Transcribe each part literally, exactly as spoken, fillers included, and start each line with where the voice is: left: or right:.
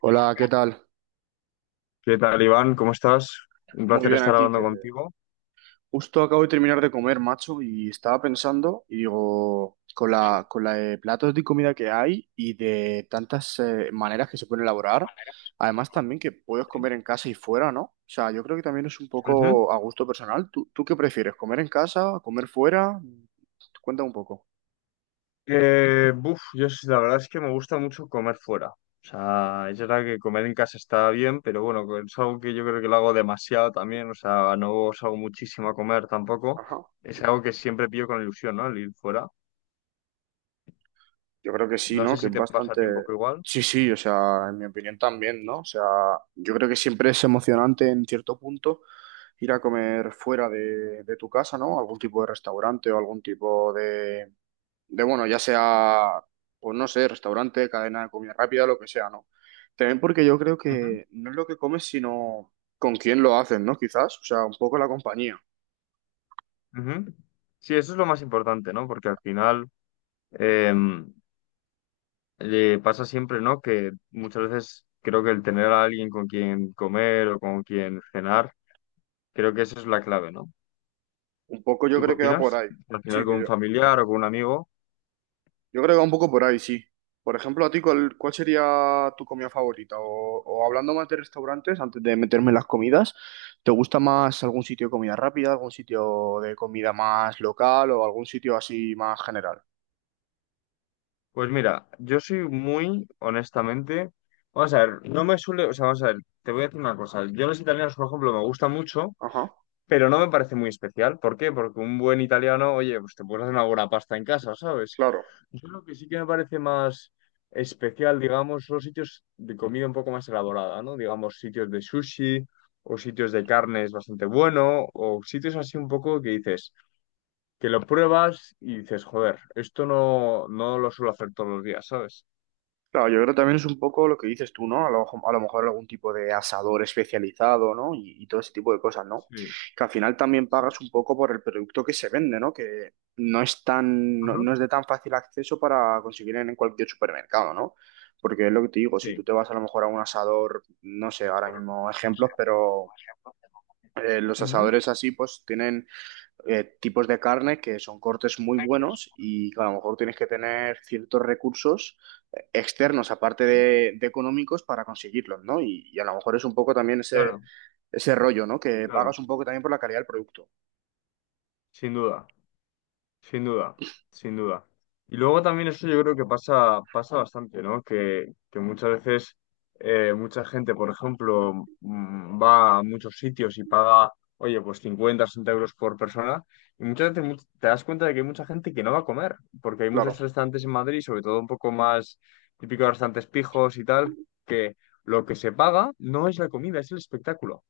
right: Hola, ¿qué tal?
left: ¿Qué tal, Iván? ¿Cómo estás? Un
right: Muy
left: placer
right: bien
left: estar
right: aquí, que
left: hablando contigo.
right: justo acabo de terminar de comer, macho, y estaba pensando, y digo, con
left: Sí, de
right: la, con la de platos de comida que hay y de tantas eh, maneras que se pueden elaborar,
left: manera,
right: además también que puedes
left: sí.
right: comer en casa y fuera, ¿no? O sea, yo creo que también es un
left: Ujú.
right: poco a gusto personal. ¿Tú, tú qué prefieres? ¿Comer en casa? ¿Comer fuera? Cuéntame un poco.
left: Eh, buf, yo sí, la verdad es que me gusta mucho comer fuera. O sea, es verdad que comer en casa está bien, pero bueno, es algo que yo creo que lo hago demasiado también. O sea, no salgo muchísimo a comer tampoco.
right: Ajá.
left: Es algo que siempre pillo con ilusión, ¿no? El ir fuera.
right: Yo creo que sí,
left: No
right: ¿no?
left: sé
right: Que
left: si
right: es
left: te pasa a
right: bastante.
left: ti un poco igual.
right: Sí, sí, o sea, en mi opinión también, ¿no? O sea, yo creo que siempre es emocionante en cierto punto ir a comer fuera de, de tu casa, ¿no? Algún tipo de restaurante o algún tipo de, de, bueno, ya sea, pues no sé, restaurante, cadena de comida rápida, lo que sea, ¿no? También porque yo creo
left: Ujú,
right: que no es lo que comes, sino con quién lo haces, ¿no? Quizás, o sea, un poco la compañía.
left: ujú. Sí, eso es lo más importante, ¿no? Porque al final, em, Eh, pasa siempre, ¿no? Que muchas veces creo que el tener a alguien con quien comer o con quien cenar, creo que esa es la clave, ¿no?
right: Un poco yo
left: ¿Tú qué
right: creo que va por
left: opinas?
right: ahí.
left: Al final
right: Sí,
left: con
right: que
left: un
right: yo.
left: familiar o con un amigo.
right: Yo creo que va un poco por ahí, sí. Por ejemplo, a ti, ¿cuál, cuál sería tu comida favorita? O, o hablando más de restaurantes, antes de meterme en las comidas, ¿te gusta más algún sitio de comida rápida, algún sitio de comida más local o algún sitio así más general?
left: Pues mira, yo soy muy, honestamente, vamos a ver, no me suele, o sea, vamos a ver, te voy a decir una cosa. Yo los italianos, por ejemplo, me gusta mucho,
right: Ajá,
left: pero no me parece muy especial. ¿Por qué? Porque un buen italiano, oye, pues te puedes hacer una buena pasta en casa, ¿sabes?
right: claro.
left: Yo lo que sí que me parece más especial, digamos, son los sitios de comida un poco más elaborada, ¿no? Digamos, sitios de sushi o sitios de carnes bastante bueno o sitios así un poco que dices, que lo pruebas y dices, joder, esto no, no lo suelo hacer todos los días, ¿sabes?
right: Claro, yo creo que también es un poco lo que dices tú, ¿no? A lo, a lo mejor algún tipo de asador especializado, ¿no? Y, y todo ese tipo de cosas, ¿no?
left: Sí,
right: Que al final también
left: sí.
right: pagas un poco por el producto que se vende, ¿no? Que no es tan, no,
left: Ajá.
right: no es de tan fácil acceso para conseguir en cualquier supermercado, ¿no? Porque es lo que te digo, si tú
left: Sí.
right: te vas a lo mejor a un asador, no sé, ahora
left: Por-
right: mismo
left: no sé,
right: ejemplos, pero
left: por ejemplo.
right: eh, los
left: Ujú.
right: asadores así, pues tienen eh, tipos de carne que son cortes muy
left: Gracias.
right: buenos y que a lo mejor tienes que tener ciertos recursos eh, externos, aparte
left: Sí,
right: de, de económicos, para conseguirlos, ¿no? Y, y a lo mejor es un poco también ese,
left: claro,
right: ese rollo, ¿no? Que
left: claro,
right: pagas un poco también por la calidad del producto.
left: sin duda. Sin duda, sin duda. Y luego también eso yo creo que pasa, pasa bastante, ¿no? Que, que muchas veces eh, mucha gente, por ejemplo, mm, va a muchos sitios y paga, oye, pues cincuenta, sesenta euros por persona. Y muchas veces much- te das cuenta de que hay mucha gente que no va a comer, porque hay muchos
right: Claro.
left: restaurantes en Madrid, sobre todo un poco más típicos restaurantes pijos y tal, que lo que se paga no es la comida, es el espectáculo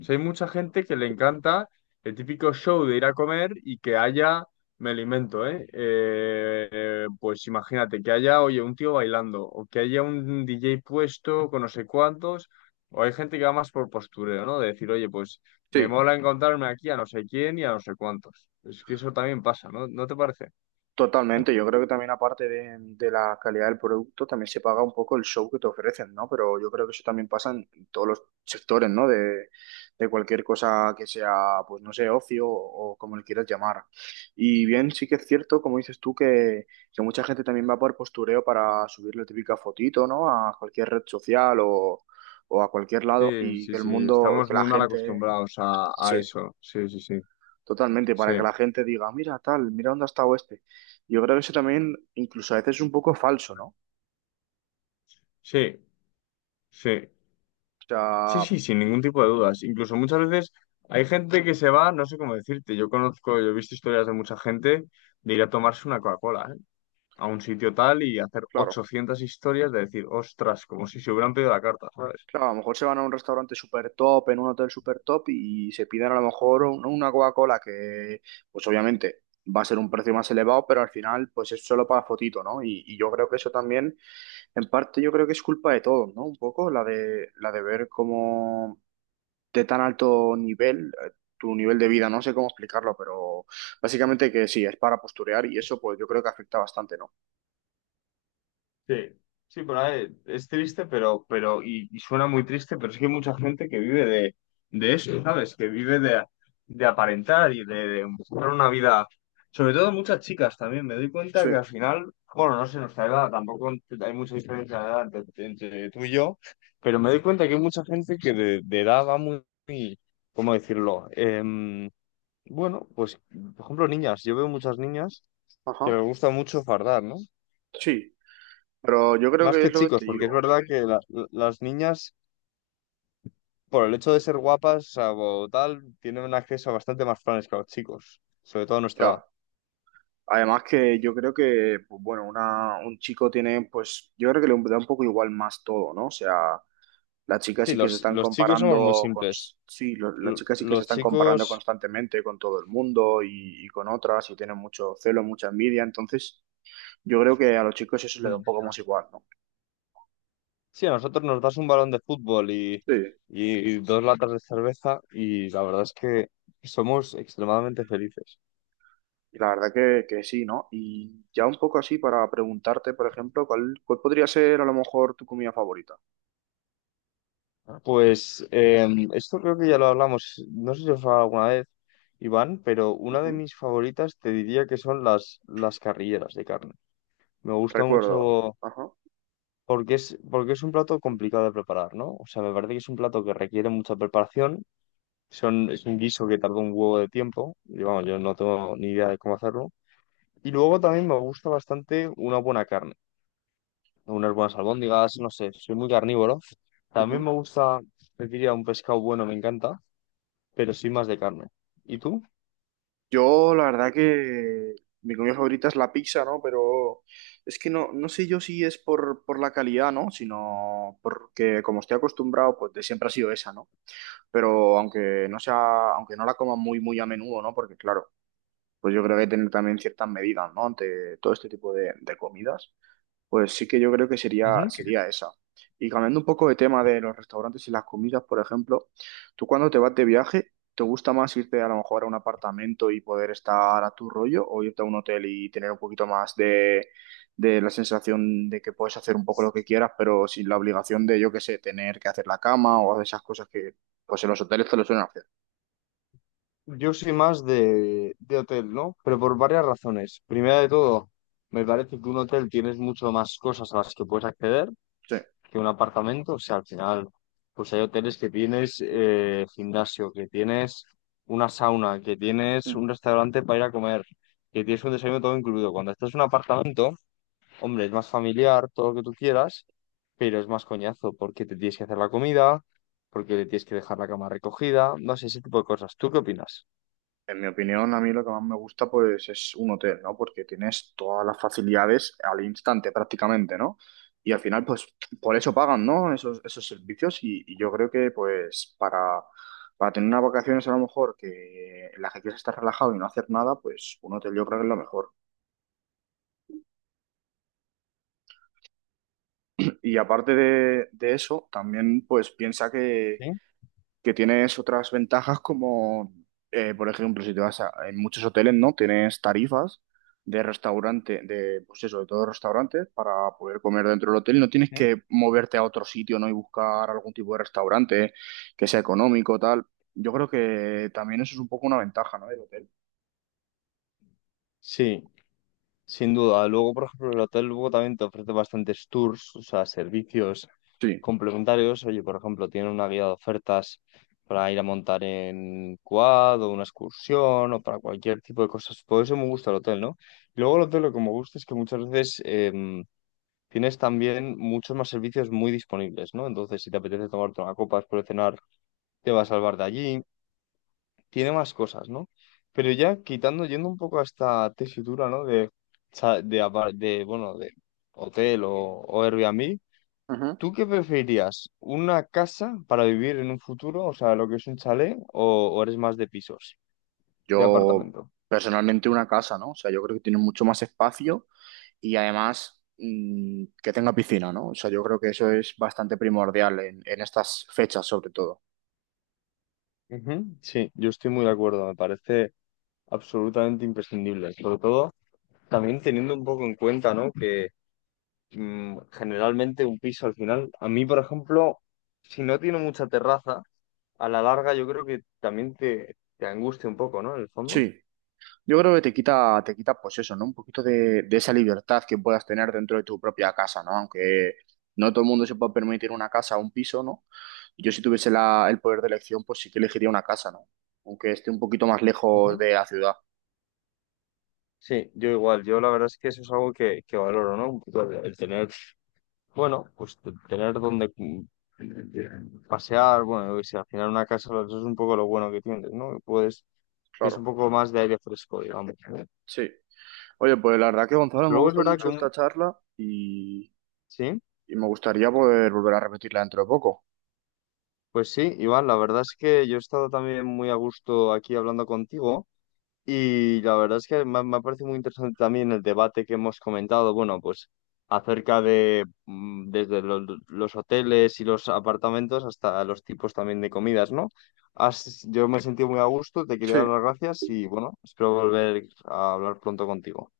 left: sea, hay mucha gente que le encanta el típico show de ir a comer y que haya, me lo invento, ¿eh? Eh, eh, pues imagínate, que haya, oye, un tío bailando, o que haya un D J puesto con no sé cuántos, o hay gente que va más por postureo, ¿no? De decir, oye, pues me
right: Sí,
left: mola encontrarme aquí a no sé quién y a no sé cuántos. Es que eso también pasa, ¿no? ¿No te parece?
right: totalmente, yo creo que también aparte de, de la calidad del producto, también se paga un poco el show que te ofrecen, ¿no? Pero yo creo que eso también pasa en todos los sectores, ¿no? De, de cualquier cosa que sea, pues no sé, ocio o, como le quieras llamar. Y bien, sí que es cierto, como dices tú, que, que mucha gente también va por postureo para subir la típica fotito, ¿no? A cualquier red social o, o a cualquier lado
left: Sí,
right: y
left: sí,
right: que el
left: sí,
right: mundo,
left: estamos
right: que la
left: muy mal
right: gente.
left: acostumbrados a, a
right: Sí.
left: eso. Sí, sí, sí.
right: Totalmente,
left: Sí,
right: para que la gente diga, mira tal, mira dónde ha estado este. Yo creo que eso también, incluso a veces es un poco falso, ¿no? O
left: sí, sí. Sí,
right: sea,
left: sí, sin ningún tipo de dudas. Incluso muchas veces hay gente que se va, no sé cómo decirte, yo conozco, yo he visto historias de mucha gente de ir a tomarse una Coca-Cola, ¿eh? A un sitio tal y hacer
right: claro,
left: ochocientas historias de decir, ostras, como si se hubieran pedido la carta, ¿sabes?
right: claro, a lo mejor se van a un restaurante súper top, en un hotel súper top y se piden a lo mejor un- una Coca-Cola que, pues obviamente va a ser un precio más elevado, pero al final, pues es solo para fotito, ¿no? Y, y yo creo que eso también, en parte, yo creo que es culpa de todos, ¿no? Un poco la de, la de ver cómo de tan alto nivel, eh, tu nivel de vida, no sé cómo explicarlo, pero básicamente que sí, es para posturear y eso pues yo creo que afecta bastante, ¿no?
left: Sí, sí, pero eh, es triste, pero, pero, y, y suena muy triste, pero es que hay mucha gente que vive de, de eso, ¿sabes? Que vive de, de aparentar y de, de buscar una vida. Sobre todo muchas chicas también. Me doy
right: Sí,
left: cuenta que al final, bueno, no sé, nuestra edad, tampoco hay mucha diferencia de edad entre, entre tú y yo, pero me doy cuenta que hay mucha gente que de, de edad va muy, muy- ¿cómo decirlo? Em, bueno, pues, por ejemplo, niñas. Yo veo muchas niñas que
right: ajá,
left: les gusta mucho fardar, ¿no?
right: sí, pero yo creo
left: Más
right: que
left: que
right: es lo que
left: chicos,
right: te
left: porque es
right: digo,
left: verdad que la- la- las niñas, por el hecho de ser guapas o sea, o tal, tienen un acceso a bastante más planes que los chicos, sobre todo a nuestra
right: ya.
left: edad.
right: Además que yo creo que, pues bueno, una, un chico tiene, pues yo creo que le da un poco igual más todo, ¿no? O sea, las chicas
left: Sí,
right: sí que se
left: los,
right: están
left: los chicos somos muy
right: comparando con,
left: simples.
right: sí, lo- las
left: Lo-
right: chicas sí que se
left: Los
right: están comparando
left: chicos,
right: constantemente con todo el mundo y, y con otras y tienen mucho celo, mucha envidia, entonces. Yo creo que a los chicos eso les da
left: mm,
right: un poco más igual, ¿no?
left: sí, a nosotros nos das un balón de fútbol y,
right: Sí.
left: y dos latas de cerveza y la verdad es que somos extremadamente felices.
right: Y la verdad que, que sí, ¿no? Y ya un poco así para preguntarte, por ejemplo, ¿cuál, cuál podría ser a lo mejor tu comida favorita?
left: Pues eh, esto creo que ya lo hablamos, no sé si os he hablado alguna vez, Iván, pero una de
right: Ujú,
left: mis favoritas te diría que son las, las carrilleras de carne. Me gusta
right: recuerdo,
left: mucho
right: ajá.
left: porque es, porque es un plato complicado de preparar, ¿no? O sea, me parece que es un plato que requiere mucha preparación, son, es un guiso que tarda un huevo de tiempo, y vamos, yo no tengo ni idea de cómo hacerlo. Y luego también me gusta bastante una buena carne, unas buenas albóndigas, no sé, soy muy carnívoro. También
right: Ujú.
left: me gusta, te diría, un pescado bueno, me encanta. Pero sí más de carne. ¿Y tú?
right: Yo la verdad que mi comida favorita es la pizza, ¿no? Pero es que no, no sé yo si es por, por la calidad, ¿no? Sino porque como estoy acostumbrado, pues de siempre ha sido esa, ¿no? Pero aunque no sea, aunque no la coma muy, muy a menudo, ¿no? Porque claro, pues yo creo que hay que tener también ciertas medidas, ¿no? Ante todo este tipo de, de comidas, pues sí que yo creo que sería,
left: Ujú.
right: sería esa. Y cambiando un poco de tema de los restaurantes y las comidas, por ejemplo, tú cuando te vas de viaje, ¿te gusta más irte a lo mejor a un apartamento y poder estar a tu rollo o irte a un hotel y tener un poquito más de, de la sensación de que puedes hacer un poco lo que quieras, pero sin la obligación de, yo qué sé, tener que hacer la cama o esas cosas que pues en los hoteles te lo suelen hacer?
left: Yo soy más de, de hotel, ¿no? Pero por varias razones. Primera de todo, me parece que un hotel tienes mucho más cosas a las que puedes acceder que un apartamento. O sea, al final, pues hay hoteles que tienes eh, gimnasio, que tienes una sauna, que tienes
right: Sí.
left: un restaurante para ir a comer, que tienes un desayuno todo incluido. Cuando estás en un apartamento, hombre, es más familiar, todo lo que tú quieras, pero es más coñazo porque te tienes que hacer la comida, porque le tienes que dejar la cama recogida, no sé, ese tipo de cosas. ¿Tú qué opinas?
right: En mi opinión, a mí lo que más me gusta pues es un hotel, ¿no? Porque tienes todas las facilidades al instante prácticamente, ¿no? Y al final pues por eso pagan, ¿no? Esos, esos servicios y, y yo creo que pues para, para tener unas vacaciones a lo mejor que en las que quieres estar relajado y no hacer nada, pues un hotel yo creo que es lo mejor. Y aparte de, de eso, también pues piensa que
left: ¿Sí?
right: que tienes otras ventajas como, eh, por ejemplo, si te vas a, en muchos hoteles, ¿no? Tienes tarifas de restaurante, de, pues eso, de todos los restaurantes para poder comer dentro del hotel. No tienes
left: ¿Mm?
right: que moverte a otro sitio, ¿no? Y buscar algún tipo de restaurante que sea económico, tal. Yo creo que también eso es un poco una ventaja, ¿no? Del hotel.
left: Sí, sin duda. Luego, por ejemplo, el hotel luego también te ofrece bastantes tours, o sea, servicios
right: Sí.
left: complementarios. Oye, por ejemplo, tienen una guía de ofertas para ir a montar en quad o una excursión o para cualquier tipo de cosas. Por eso me gusta el hotel, ¿no? Y luego el hotel lo que me gusta es que muchas veces, em, tienes también muchos más servicios muy disponibles, ¿no? Entonces, si te apetece tomarte una copa después de cenar, te va a salvar de allí. Tiene más cosas, ¿no? Pero ya quitando, yendo un poco a esta tesitura, ¿no? De, cha- de, apa- de, bueno, de hotel o, o Airbnb,
right: Ujú.
left: ¿tú qué preferirías? ¿Una casa para vivir en un futuro? O sea, lo que es un chalet, o, o eres más de pisos, de
right: Yo
left: apartamento?
right: personalmente una casa, ¿no? O sea, yo creo que tiene mucho más espacio y además mm, que tenga piscina, ¿no? O sea, yo creo que eso es bastante primordial en, en estas fechas, sobre todo.
left: Ujú, sí, yo estoy muy de acuerdo, me parece absolutamente imprescindible, sobre todo también teniendo un poco en cuenta, ¿no? Que mm, generalmente un piso al final. A mí, por ejemplo, si no tiene mucha terraza, a la larga yo creo que también te, te angustia un poco, ¿no? En el fondo.
right: Sí, yo creo que te quita, te quita, pues eso, ¿no? Un poquito de, de esa libertad que puedas tener dentro de tu propia casa, ¿no? Aunque no todo el mundo se pueda permitir una casa o un piso, ¿no? Yo si tuviese la- el poder de elección, pues sí que elegiría una casa, ¿no? Aunque esté un poquito más lejos
left: Ujú.
right: de la ciudad,
left: Sí, yo igual, yo la verdad es que eso es algo que, que valoro, ¿no? Un poco el, el tener, bueno, pues t- tener donde mm, pasear, bueno, yo qué sé, al final una casa eso es un poco lo bueno que tienes, ¿no? Que puedes, es un
right: claro.
left: poco más de aire fresco, digamos, ¿no?
right: Sí. Oye, pues la verdad que Gonzalo, me
left: Luego es
right: gustó
left: verdad que
right: mucho
left: un,
right: esta charla y,
left: sí.
right: y me gustaría poder volver a repetirla dentro de poco.
left: Pues sí, Iván, la verdad es que yo he estado también muy a gusto aquí hablando contigo y la verdad es que me, ha me ha parecido muy interesante también el debate que hemos comentado, bueno, pues acerca de mm, desde lo- los hoteles y los apartamentos hasta los tipos también de comidas, ¿no? Has- yo me he sentido muy a gusto, te quería
right: Sí,
left: dar las gracias y bueno, espero volver a hablar pronto contigo.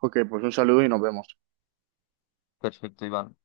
right: ok, pues un saludo y nos vemos.
left: Perfecto, Iván.